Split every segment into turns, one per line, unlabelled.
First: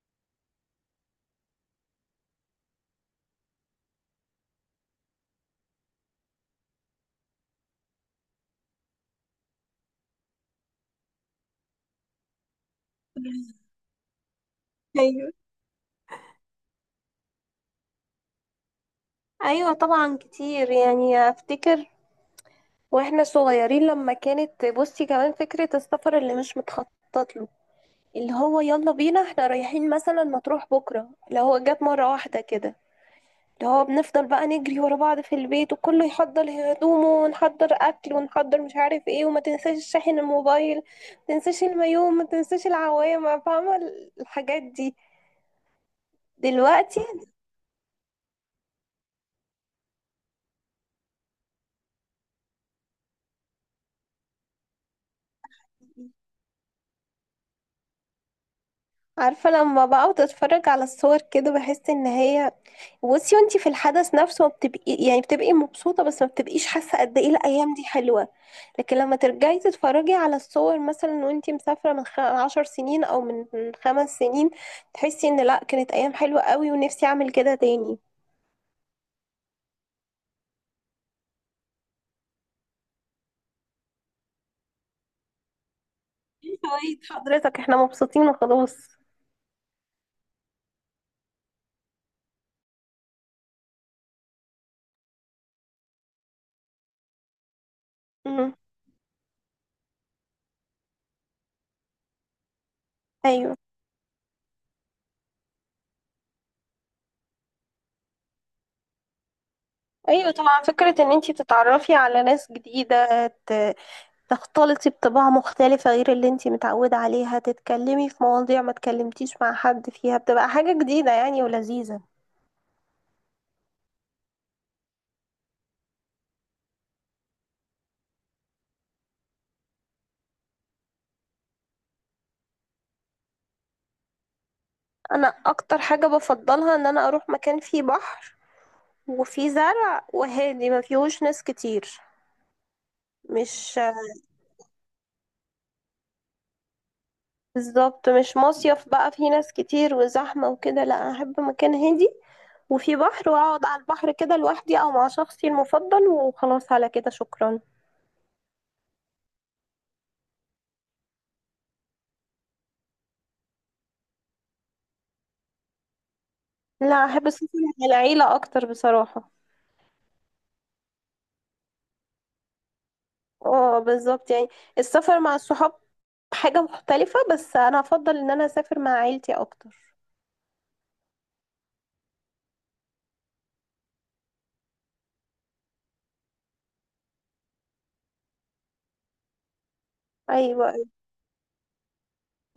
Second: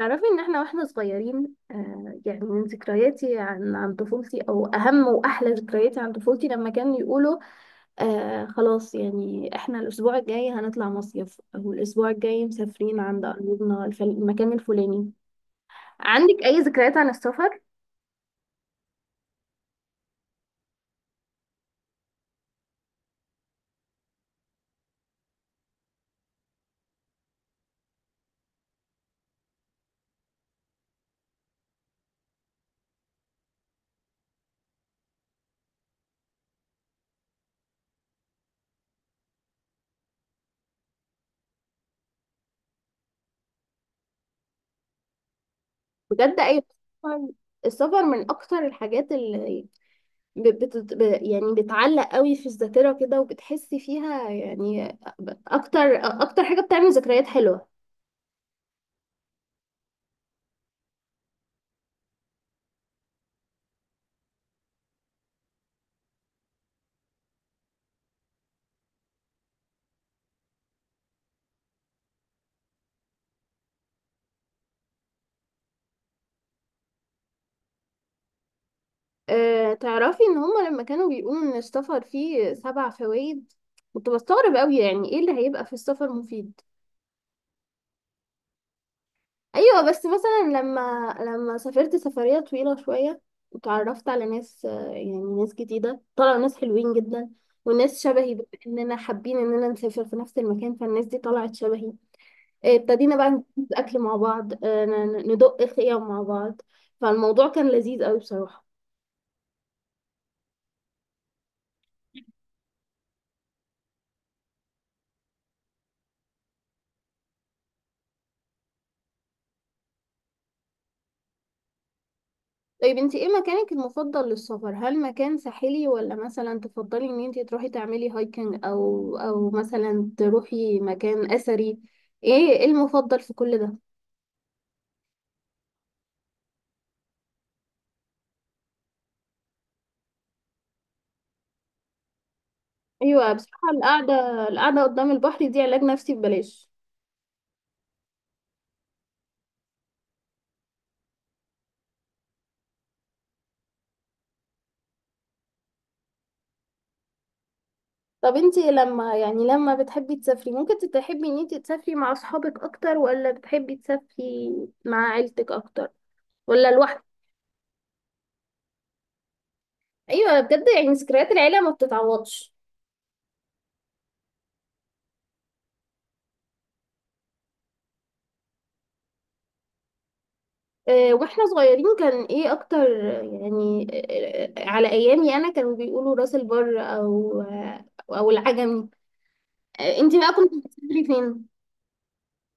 تعرفي ان احنا واحنا صغيرين يعني من ذكرياتي عن طفولتي او اهم واحلى ذكرياتي عن طفولتي لما كانوا يقولوا خلاص يعني احنا الاسبوع الجاي هنطلع مصيف او الاسبوع الجاي مسافرين عند قريبنا المكان الفلاني.
ايوه،
عندك اي ذكريات عن السفر؟
ايوه طبعا كتير يعني افتكر واحنا صغيرين، لما كانت بصي كمان فكرة السفر اللي مش متخطط له. اللي هو يلا بينا، احنا رايحين مثلا مطروح بكرة، اللي هو جت مرة واحدة كده. اللي هو بنفضل بقى نجري ورا بعض في البيت، وكله يحضر هدومه ونحضر اكل ونحضر مش عارف ايه، وما تنساش شاحن الموبايل، ما تنساش المايو، ما تنساش العوامة، فاهمة؟ الحاجات دي
بجد اي؟
دلوقتي.
طبعاً، السفر من اكتر الحاجات اللي يعني بتعلق قوي في الذاكرة كده وبتحسي فيها، يعني اكتر حاجة بتعمل ذكريات حلوة.
عارفة لما بقى بتتفرج على الصور كده، بحس ان هي، بصي وانتي في الحدث نفسه ما بتبقي يعني بتبقي مبسوطة، بس ما بتبقيش حاسة قد ايه الأيام دي حلوة. لكن لما ترجعي تتفرجي على الصور مثلا وانتي مسافرة من 10 سنين أو من 5 سنين، تحسي ان لأ كانت أيام حلوة قوي ونفسي أعمل كده تاني.
أه، تعرفي ان هما لما كانوا بيقولوا ان السفر فيه 7 فوائد كنت بستغرب قوي، يعني ايه اللي هيبقى في السفر
ايه
مفيد.
فوايد حضرتك؟ احنا مبسوطين وخلاص.
ايوه، بس مثلا لما سافرت سفرية طويلة شوية وتعرفت على ناس، يعني ناس جديدة طلعوا ناس حلوين جدا، وناس شبهي، بما
مم.
اننا حابين اننا نسافر في نفس المكان فالناس دي طلعت شبهي. ابتدينا بقى
ايوه.
نجيب اكل مع بعض، ندق خيام مع بعض، فالموضوع كان لذيذ قوي بصراحة.
ايوه طبعا، فكرة ان انتي تتعرفي على ناس جديدة، تختلطي بطباع مختلفة غير اللي انتي متعودة عليها، تتكلمي في مواضيع ما تكلمتيش مع حد فيها، بتبقى حاجة جديدة يعني ولذيذة.
طيب، انت ايه مكانك المفضل للسفر؟ هل مكان ساحلي، ولا مثلا تفضلي ان انت تروحي تعملي هايكنج، او مثلا تروحي مكان اثري؟ ايه المفضل في كل ده؟
انا اكتر حاجة بفضلها ان انا اروح مكان فيه بحر وفيه زرع وهادي ما فيهوش ناس كتير.
ايوه بصراحه
مش.
القعده، القعده قدام البحر دي علاج نفسي ببلاش.
بالظبط، مش مصيف بقى فيه ناس كتير وزحمة وكده. لا انا احب مكان هادي وفي بحر، واقعد على البحر كده لوحدي او مع شخصي المفضل وخلاص على كده شكرا.
طب انت لما لما بتحبي تسافري، ممكن تحبي ان انت تسافري مع اصحابك اكتر، ولا بتحبي تسافري مع عيلتك اكتر، ولا لوحدك؟
لا، احب السفر مع العيلة اكتر بصراحة.
ايوه، بجد يعني ذكريات العيله ما بتتعوضش.
اه بالظبط يعني، السفر مع الصحاب حاجة مختلفة، بس انا افضل ان انا اسافر مع عيلتي اكتر.
واحنا صغيرين كان ايه اكتر، يعني، على ايامي انا كانوا بيقولوا راس البر، او العجمي. انتي بقى كنتي
ايوه،
بتسافري فين؟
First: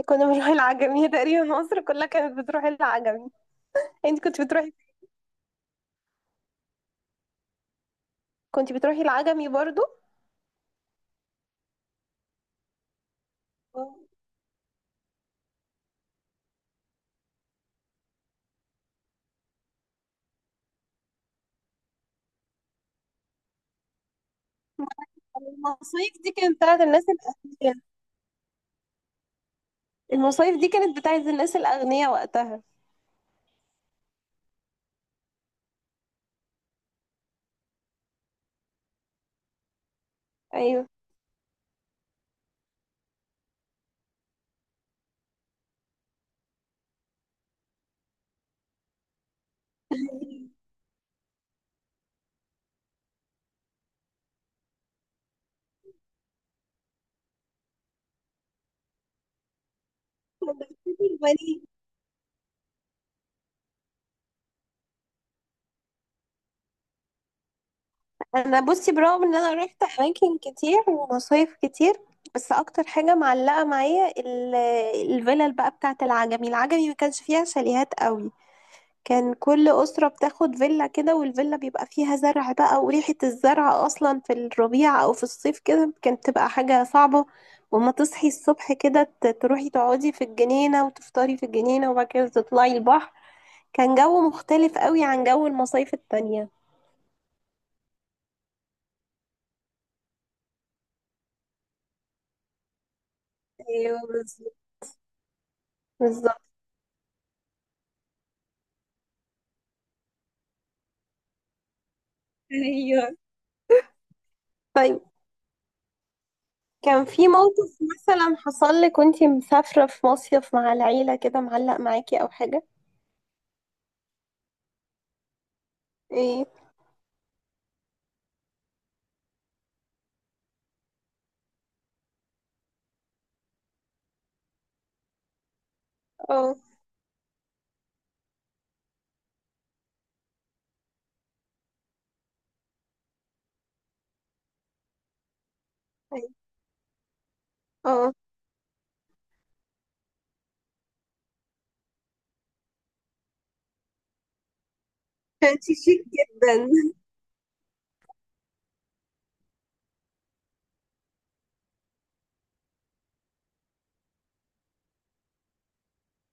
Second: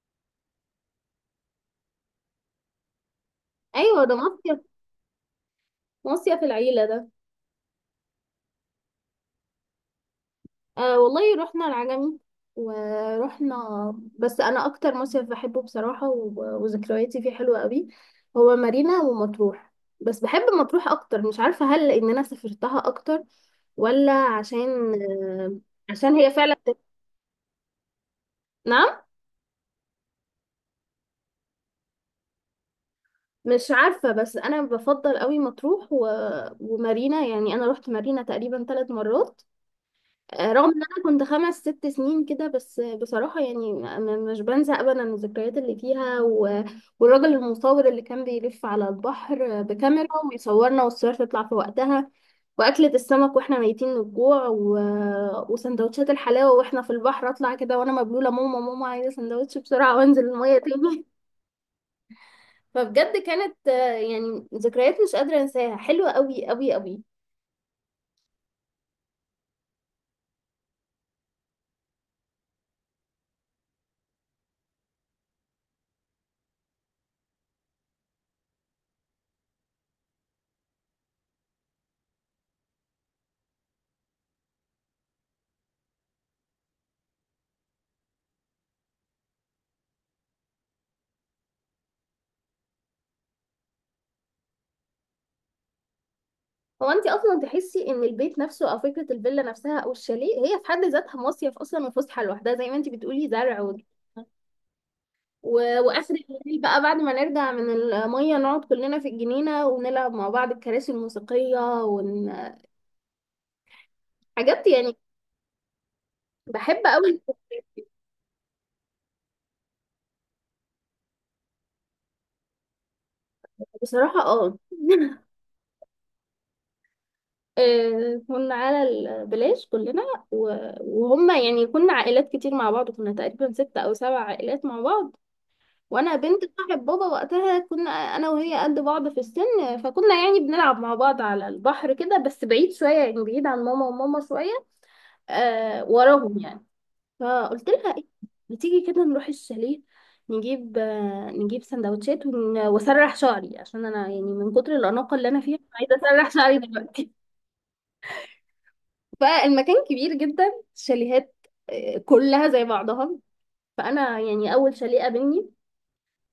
كنا بنروح العجمي هي تقريبا مصر كلها كانت بتروح العجمي.
ايوه ده
انت كنت
مصيف،
بتروحي؟
مصيف العيله ده.
كنت بتروحي العجمي برضو؟
والله رحنا العجمي، ورحنا.
آه.
بس انا اكتر مصيف بحبه بصراحه وذكرياتي فيه حلوه قوي، هو مارينا ومطروح. بس بحب مطروح اكتر، مش عارفه هل ان انا سافرتها اكتر ولا عشان
المصايف
عشان هي
دي
فعلا.
كانت بتاعت الناس الأغنياء.
نعم،
المصايف دي كانت بتاعت الناس الأغنياء وقتها.
مش عارفة، بس أنا بفضل قوي مطروح ومارينا. يعني أنا روحت مارينا تقريبا 3 مرات، رغم إن
ايوه.
أنا كنت 5 6 سنين كده، بس بصراحة يعني مش بنسى أبدا الذكريات اللي فيها والراجل المصور اللي كان بيلف على البحر بكاميرا ويصورنا والصور تطلع في وقتها، وأكلة السمك وإحنا ميتين من الجوع وسندوتشات الحلاوة وإحنا في البحر. أطلع كده وأنا مبلولة، ماما ماما عايزة سندوتش بسرعة وأنزل المية تاني. فبجد كانت، يعني ذكريات مش قادرة انساها، حلوة قوي قوي قوي.
انا بصي برغم ان انا رحت اماكن كتير ومصايف كتير، بس اكتر حاجه معلقه معايا الفيلل بقى بتاعه العجمي. العجمي ما كانش فيها شاليهات قوي. كان كل اسره بتاخد فيلا كده، والفيلا بيبقى فيها زرع بقى، وريحه الزرع اصلا في الربيع او في الصيف كده كانت تبقى حاجه صعبه. وما تصحي الصبح كده تروحي تقعدي في الجنينه، وتفطري في الجنينه، وبعد كده تطلعي البحر. كان جو مختلف قوي عن جو المصايف التانية.
هو انت اصلا تحسي ان البيت نفسه، او فكرة الفيلا نفسها، او الشاليه، هي في حد ذاتها مصيف اصلا وفسحة لوحدها. زي ما انت بتقولي، زرع
ايوه بالظبط.
و... واخر
بالظبط.
الليل بقى بعد ما نرجع من المية نقعد كلنا في الجنينة ونلعب مع بعض الكراسي الموسيقية ون...
ايوه.
حاجات يعني
طيب،
بحب
كان
قوي.
في موقف مثلا حصل لك وانتي مسافرة في مصيف مع العيلة كده معلق معاكي او حاجة؟
بصراحة اه
ايه؟
كنا على البلاج كلنا، وهم يعني كنا عائلات كتير مع بعض، كنا تقريبا 6 أو 7 عائلات مع بعض، وأنا بنت
اه.
صاحب بابا وقتها كنا أنا وهي قد بعض في السن، فكنا يعني بنلعب مع بعض على البحر كده بس بعيد شوية، يعني بعيد عن ماما وماما شوية، آه
أيوة.
وراهم يعني. فقلت لها إيه،
اه،
ما تيجي كده نروح الشاليه نجيب، نجيب سندوتشات واسرح شعري، عشان انا يعني من كتر الاناقه اللي انا فيها
كانت
عايزه
شيك
اسرح شعري
جدا
دلوقتي. فالمكان كبير جدا، شاليهات، كلها زي بعضها. فانا يعني اول شاليه قابلني،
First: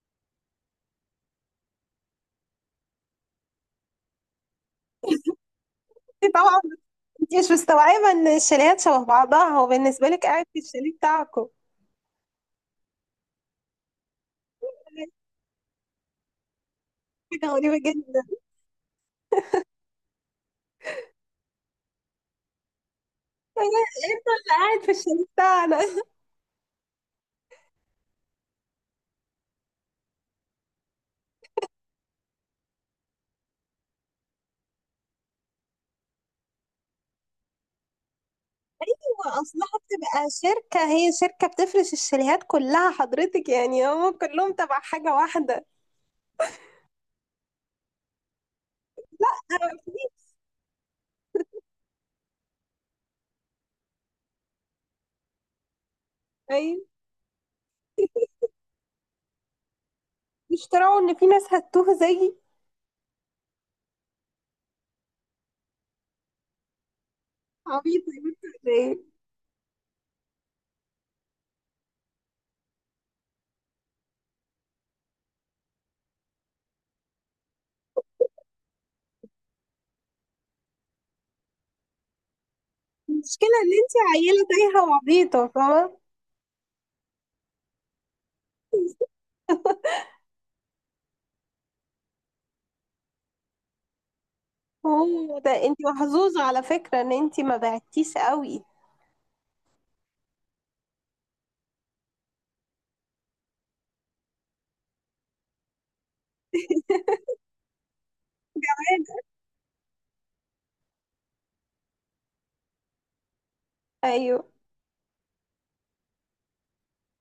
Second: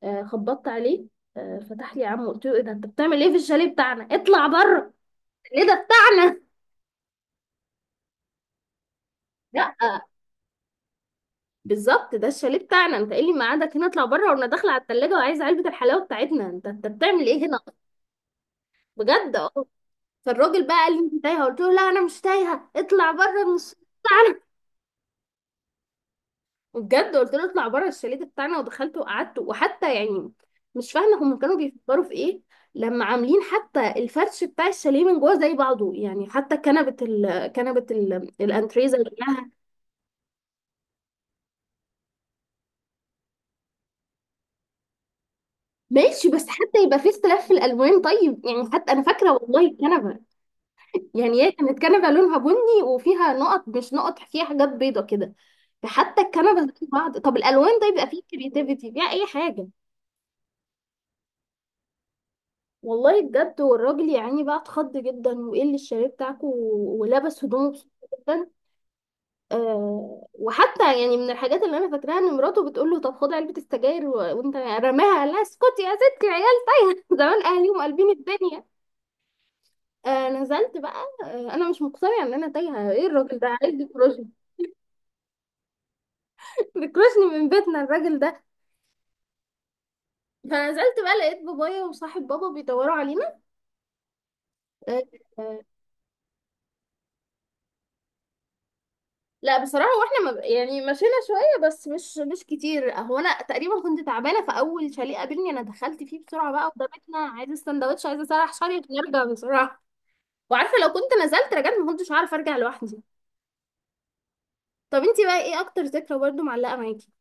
خبطت عليه، فتح لي عمه. قلت له ايه ده، انت بتعمل ايه في الشاليه بتاعنا، اطلع بره. ليه ده
انت
بتاعنا؟
طبعا، انت مش مستوعبة ان الشاليهات شبه بعضها، هو
لا،
بالنسبة لك قاعد في الشاليه بتاعكم
بالظبط ده الشاليه بتاعنا، انت ايه اللي ميعادك هنا، اطلع بره، وانا داخله على التلاجة وعايزه علبه الحلاوه بتاعتنا. انت بتعمل ايه
حاجة
هنا؟
غريبة جدا.
بجد اه. فالراجل بقى قال لي انت تايهه، قلت له لا انا مش تايهه، اطلع بره من الشاليه.
انت اللي قاعد في الشاليه بتاعنا.
وبجد قلت له اطلع بره، الشاليه ده بتاعنا، ودخلت وقعدت، وحتى يعني مش فاهمه هم كانوا بيفكروا في ايه لما عاملين حتى الفرش بتاع الشاليه من جوه زي بعضه. يعني حتى كنبه الانتريه زي بعضها.
اصلها بتبقى شركة، هي شركة بتفرش الشاليهات كلها حضرتك، يعني هم كلهم تبع حاجة واحدة
ماشي، بس حتى يبقى في اختلاف في الالوان، طيب. يعني حتى انا فاكره،
أنا
والله
ما
الكنبه،
فيش-
يعني هي كانت كنبه لونها بني وفيها نقط، مش نقط، فيها حاجات بيضه كده. حتى الكنبه
أيوة.
زي بعض، طب الالوان ده يبقى فيه كرياتيفيتي فيها اي حاجه.
بيشتروا ان في ناس هتوه زيي.
والله بجد، والراجل يعني بقى اتخض جدا، وايه اللي الشاليه بتاعكوا، ولبس هدومه بسرعه
عبيطة يا بنت
جدا.
ولا ايه؟
آه، وحتى يعني من الحاجات اللي انا فاكراها ان مراته بتقول له طب خد علبه السجاير وانت رماها، لا اسكتي يا ستي العيال تايهه زمان اهاليهم قلبين الدنيا. آه، نزلت بقى. آه، انا مش مقتنعه ان انا تايهه، ايه الراجل ده
المشكلة ان
عايز
انت
يكرشني؟
عيلة تايهة وعبيطة، فاهمة.
بيكرشني من بيتنا الراجل ده. فنزلت بقى لقيت بابايا وصاحب بابا بيدوروا علينا.
هو ده
آه.
انت محظوظة على فكرة، ان انت ما بعتيش قوي.
لا بصراحة، واحنا ما يعني مشينا شوية بس، مش كتير. هو انا تقريبا كنت تعبانة، في اول شاليه قابلني انا دخلت فيه بسرعة بقى، ودمتنا عايزة السندوتش، عايزة اسرح شعري عشان ارجع بسرعة. وعارفة لو كنت نزلت رجعت ما كنتش عارفة ارجع لوحدي.
ايوه.
طب انتي بقى ايه اكتر ذكرى برضو معلقة معاكي؟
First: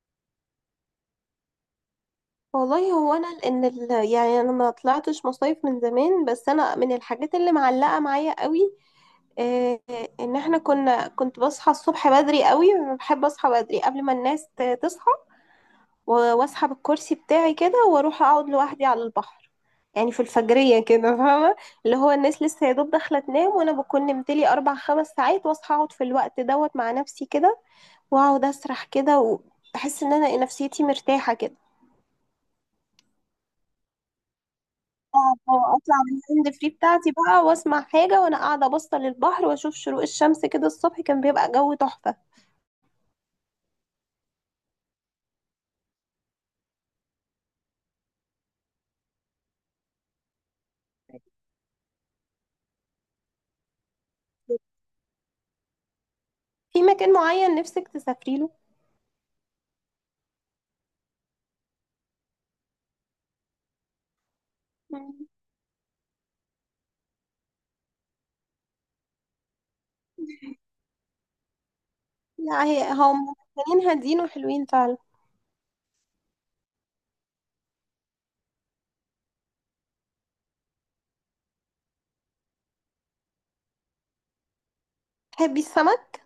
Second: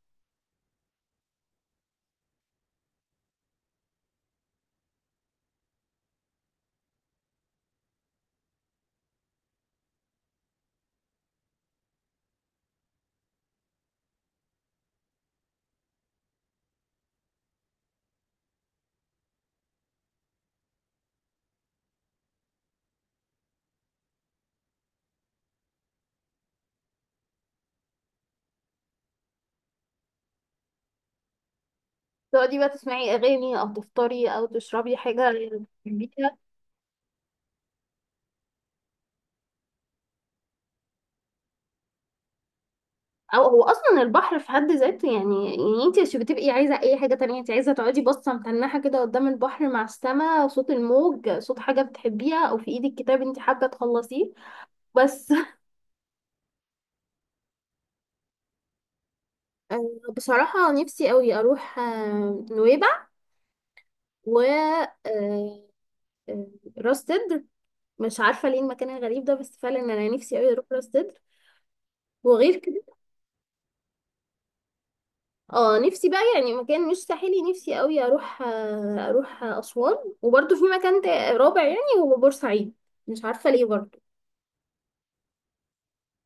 والله هو انا لان يعني انا ما طلعتش مصايف من زمان، بس انا من الحاجات اللي معلقة معايا قوي، آه، ان احنا كنا، كنت بصحى الصبح بدري قوي، بحب اصحى بدري قبل ما الناس تصحى، و واسحب الكرسي بتاعي كده واروح اقعد لوحدي على البحر، يعني في الفجرية كده فاهمة. اللي هو الناس لسه يا دوب داخلة تنام، وانا بكون نمت لي 4 5 ساعات واصحى اقعد في الوقت دوت مع نفسي كده، واقعد اسرح كده، وبحس ان انا نفسيتي مرتاحة كده.
تقعدي بقى تسمعي اغاني، او تفطري، او تشربي حاجة
آه، اه اطلع من
بتحبيها،
الهاند فري بتاعتي بقى واسمع حاجة وانا قاعدة باصة للبحر، واشوف شروق الشمس كده. الصبح كان بيبقى جو تحفة.
او هو اصلا البحر في حد ذاته، يعني يعني انت مش بتبقي عايزه اي حاجه تانية، انت عايزه تقعدي باصه متنحه كده قدام البحر، مع السماء، صوت الموج، صوت حاجه بتحبيها، او في ايدك كتاب انت حابه تخلصيه بس
في مكان معين نفسك تسافري له؟
آه، بصراحه نفسي قوي اروح نويبع، و آه،
مم.
آه، راس سدر. مش عارفه ليه المكان الغريب ده، بس فعلا انا نفسي قوي اروح راس سدر. وغير
لا،
كده،
هي هم مكانين هادين وحلوين فعلا.
اه نفسي بقى يعني مكان مش ساحلي، نفسي قوي اروح، اروح اسوان. وبرده في مكان رابع، يعني هو بورسعيد، مش عارفه ليه برضه.
تحبي السمك؟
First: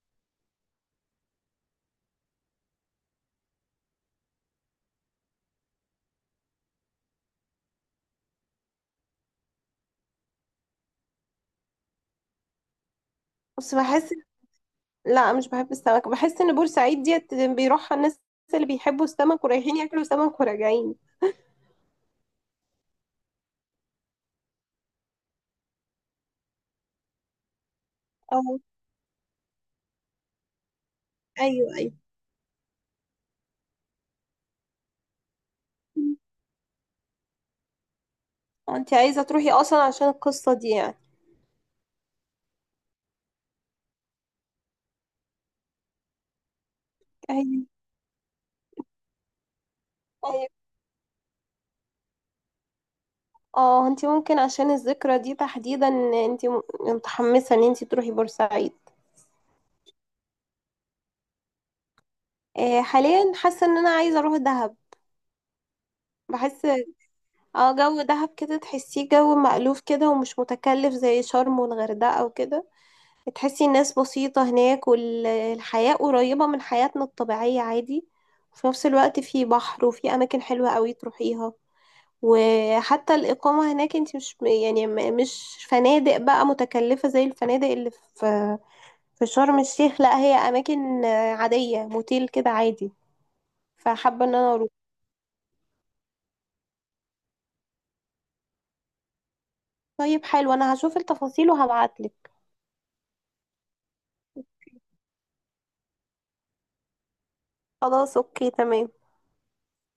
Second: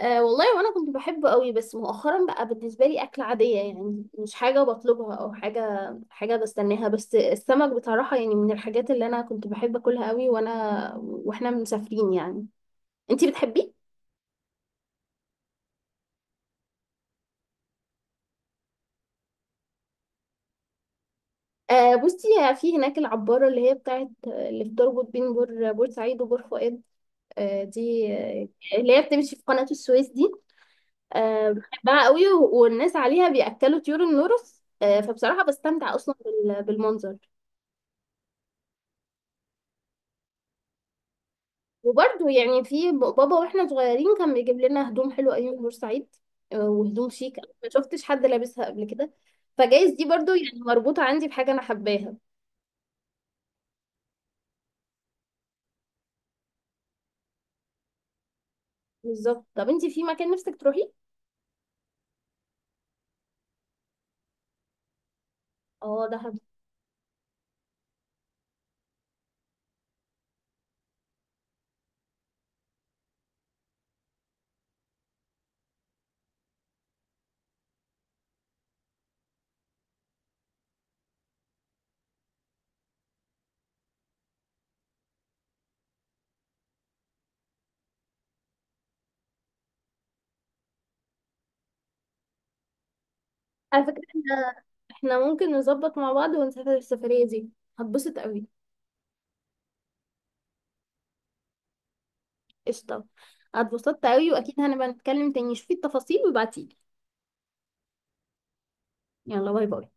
أه والله، وانا كنت بحبه قوي، بس مؤخرا بقى بالنسبه لي اكل عاديه، يعني مش حاجه بطلبها او حاجه بستناها، بس السمك بصراحه يعني من الحاجات اللي انا كنت بحب اكلها قوي، واحنا مسافرين يعني. انتي بتحبيه؟
بس بحس، لا مش بحب السمك، بحس ان بورسعيد ديت بيروحها الناس اللي بيحبوا السمك، ورايحين ياكلوا سمك وراجعين.
أه بصي، في هناك العبارة اللي هي بتاعت اللي بتربط بين بورسعيد وبور فؤاد، آه، دي آه،
اه.
اللي هي بتمشي في قناة السويس دي،
ايوه ايوه.
بحبها قوي، والناس عليها بيأكلوا طيور النورس، فبصراحة بستمتع أصلا بالمنظر.
أه، انت عايزه تروحي اصلا عشان القصه دي يعني.
وبرده يعني في بابا واحنا صغيرين كان بيجيب لنا هدوم حلوة أيام بورسعيد، وهدوم شيك أنا
ايوه
ما شفتش حد لابسها قبل كده، فجايز دي برضو
ايوه.
يعني مربوطة عندي بحاجة أنا حباها.
اه، انت ممكن عشان الذكرى دي تحديدا، انت متحمسه ان انت تروحي بورسعيد.
بالظبط. طب انتي في مكان نفسك تروحي؟
حاليا حاسه ان انا عايزه اروح دهب.
اه دهب.
بحس، اه، جو دهب كده تحسيه جو مألوف كده ومش متكلف زي شرم والغردقه وكده. تحسي الناس بسيطة هناك، والحياة قريبة من حياتنا الطبيعية عادي. وفي نفس الوقت في بحر وفي أماكن حلوة قوي تروحيها. وحتى الإقامة هناك انت مش يعني، مش فنادق بقى متكلفة زي الفنادق اللي في في شرم الشيخ. لا هي أماكن عادية، موتيل كده عادي.
على فكرة
فحابة إن أنا
احنا،
أروح.
ممكن نظبط مع بعض ونسافر السفرية دي، هتبسط قوي.
طيب حلو، أنا هشوف التفاصيل وهبعتلك.
قشطة. اتبسطت قوي، واكيد هنبقى نتكلم تاني، شوفي التفاصيل وابعتيلي.
خلاص أوكي تمام.
يلا، باي باي.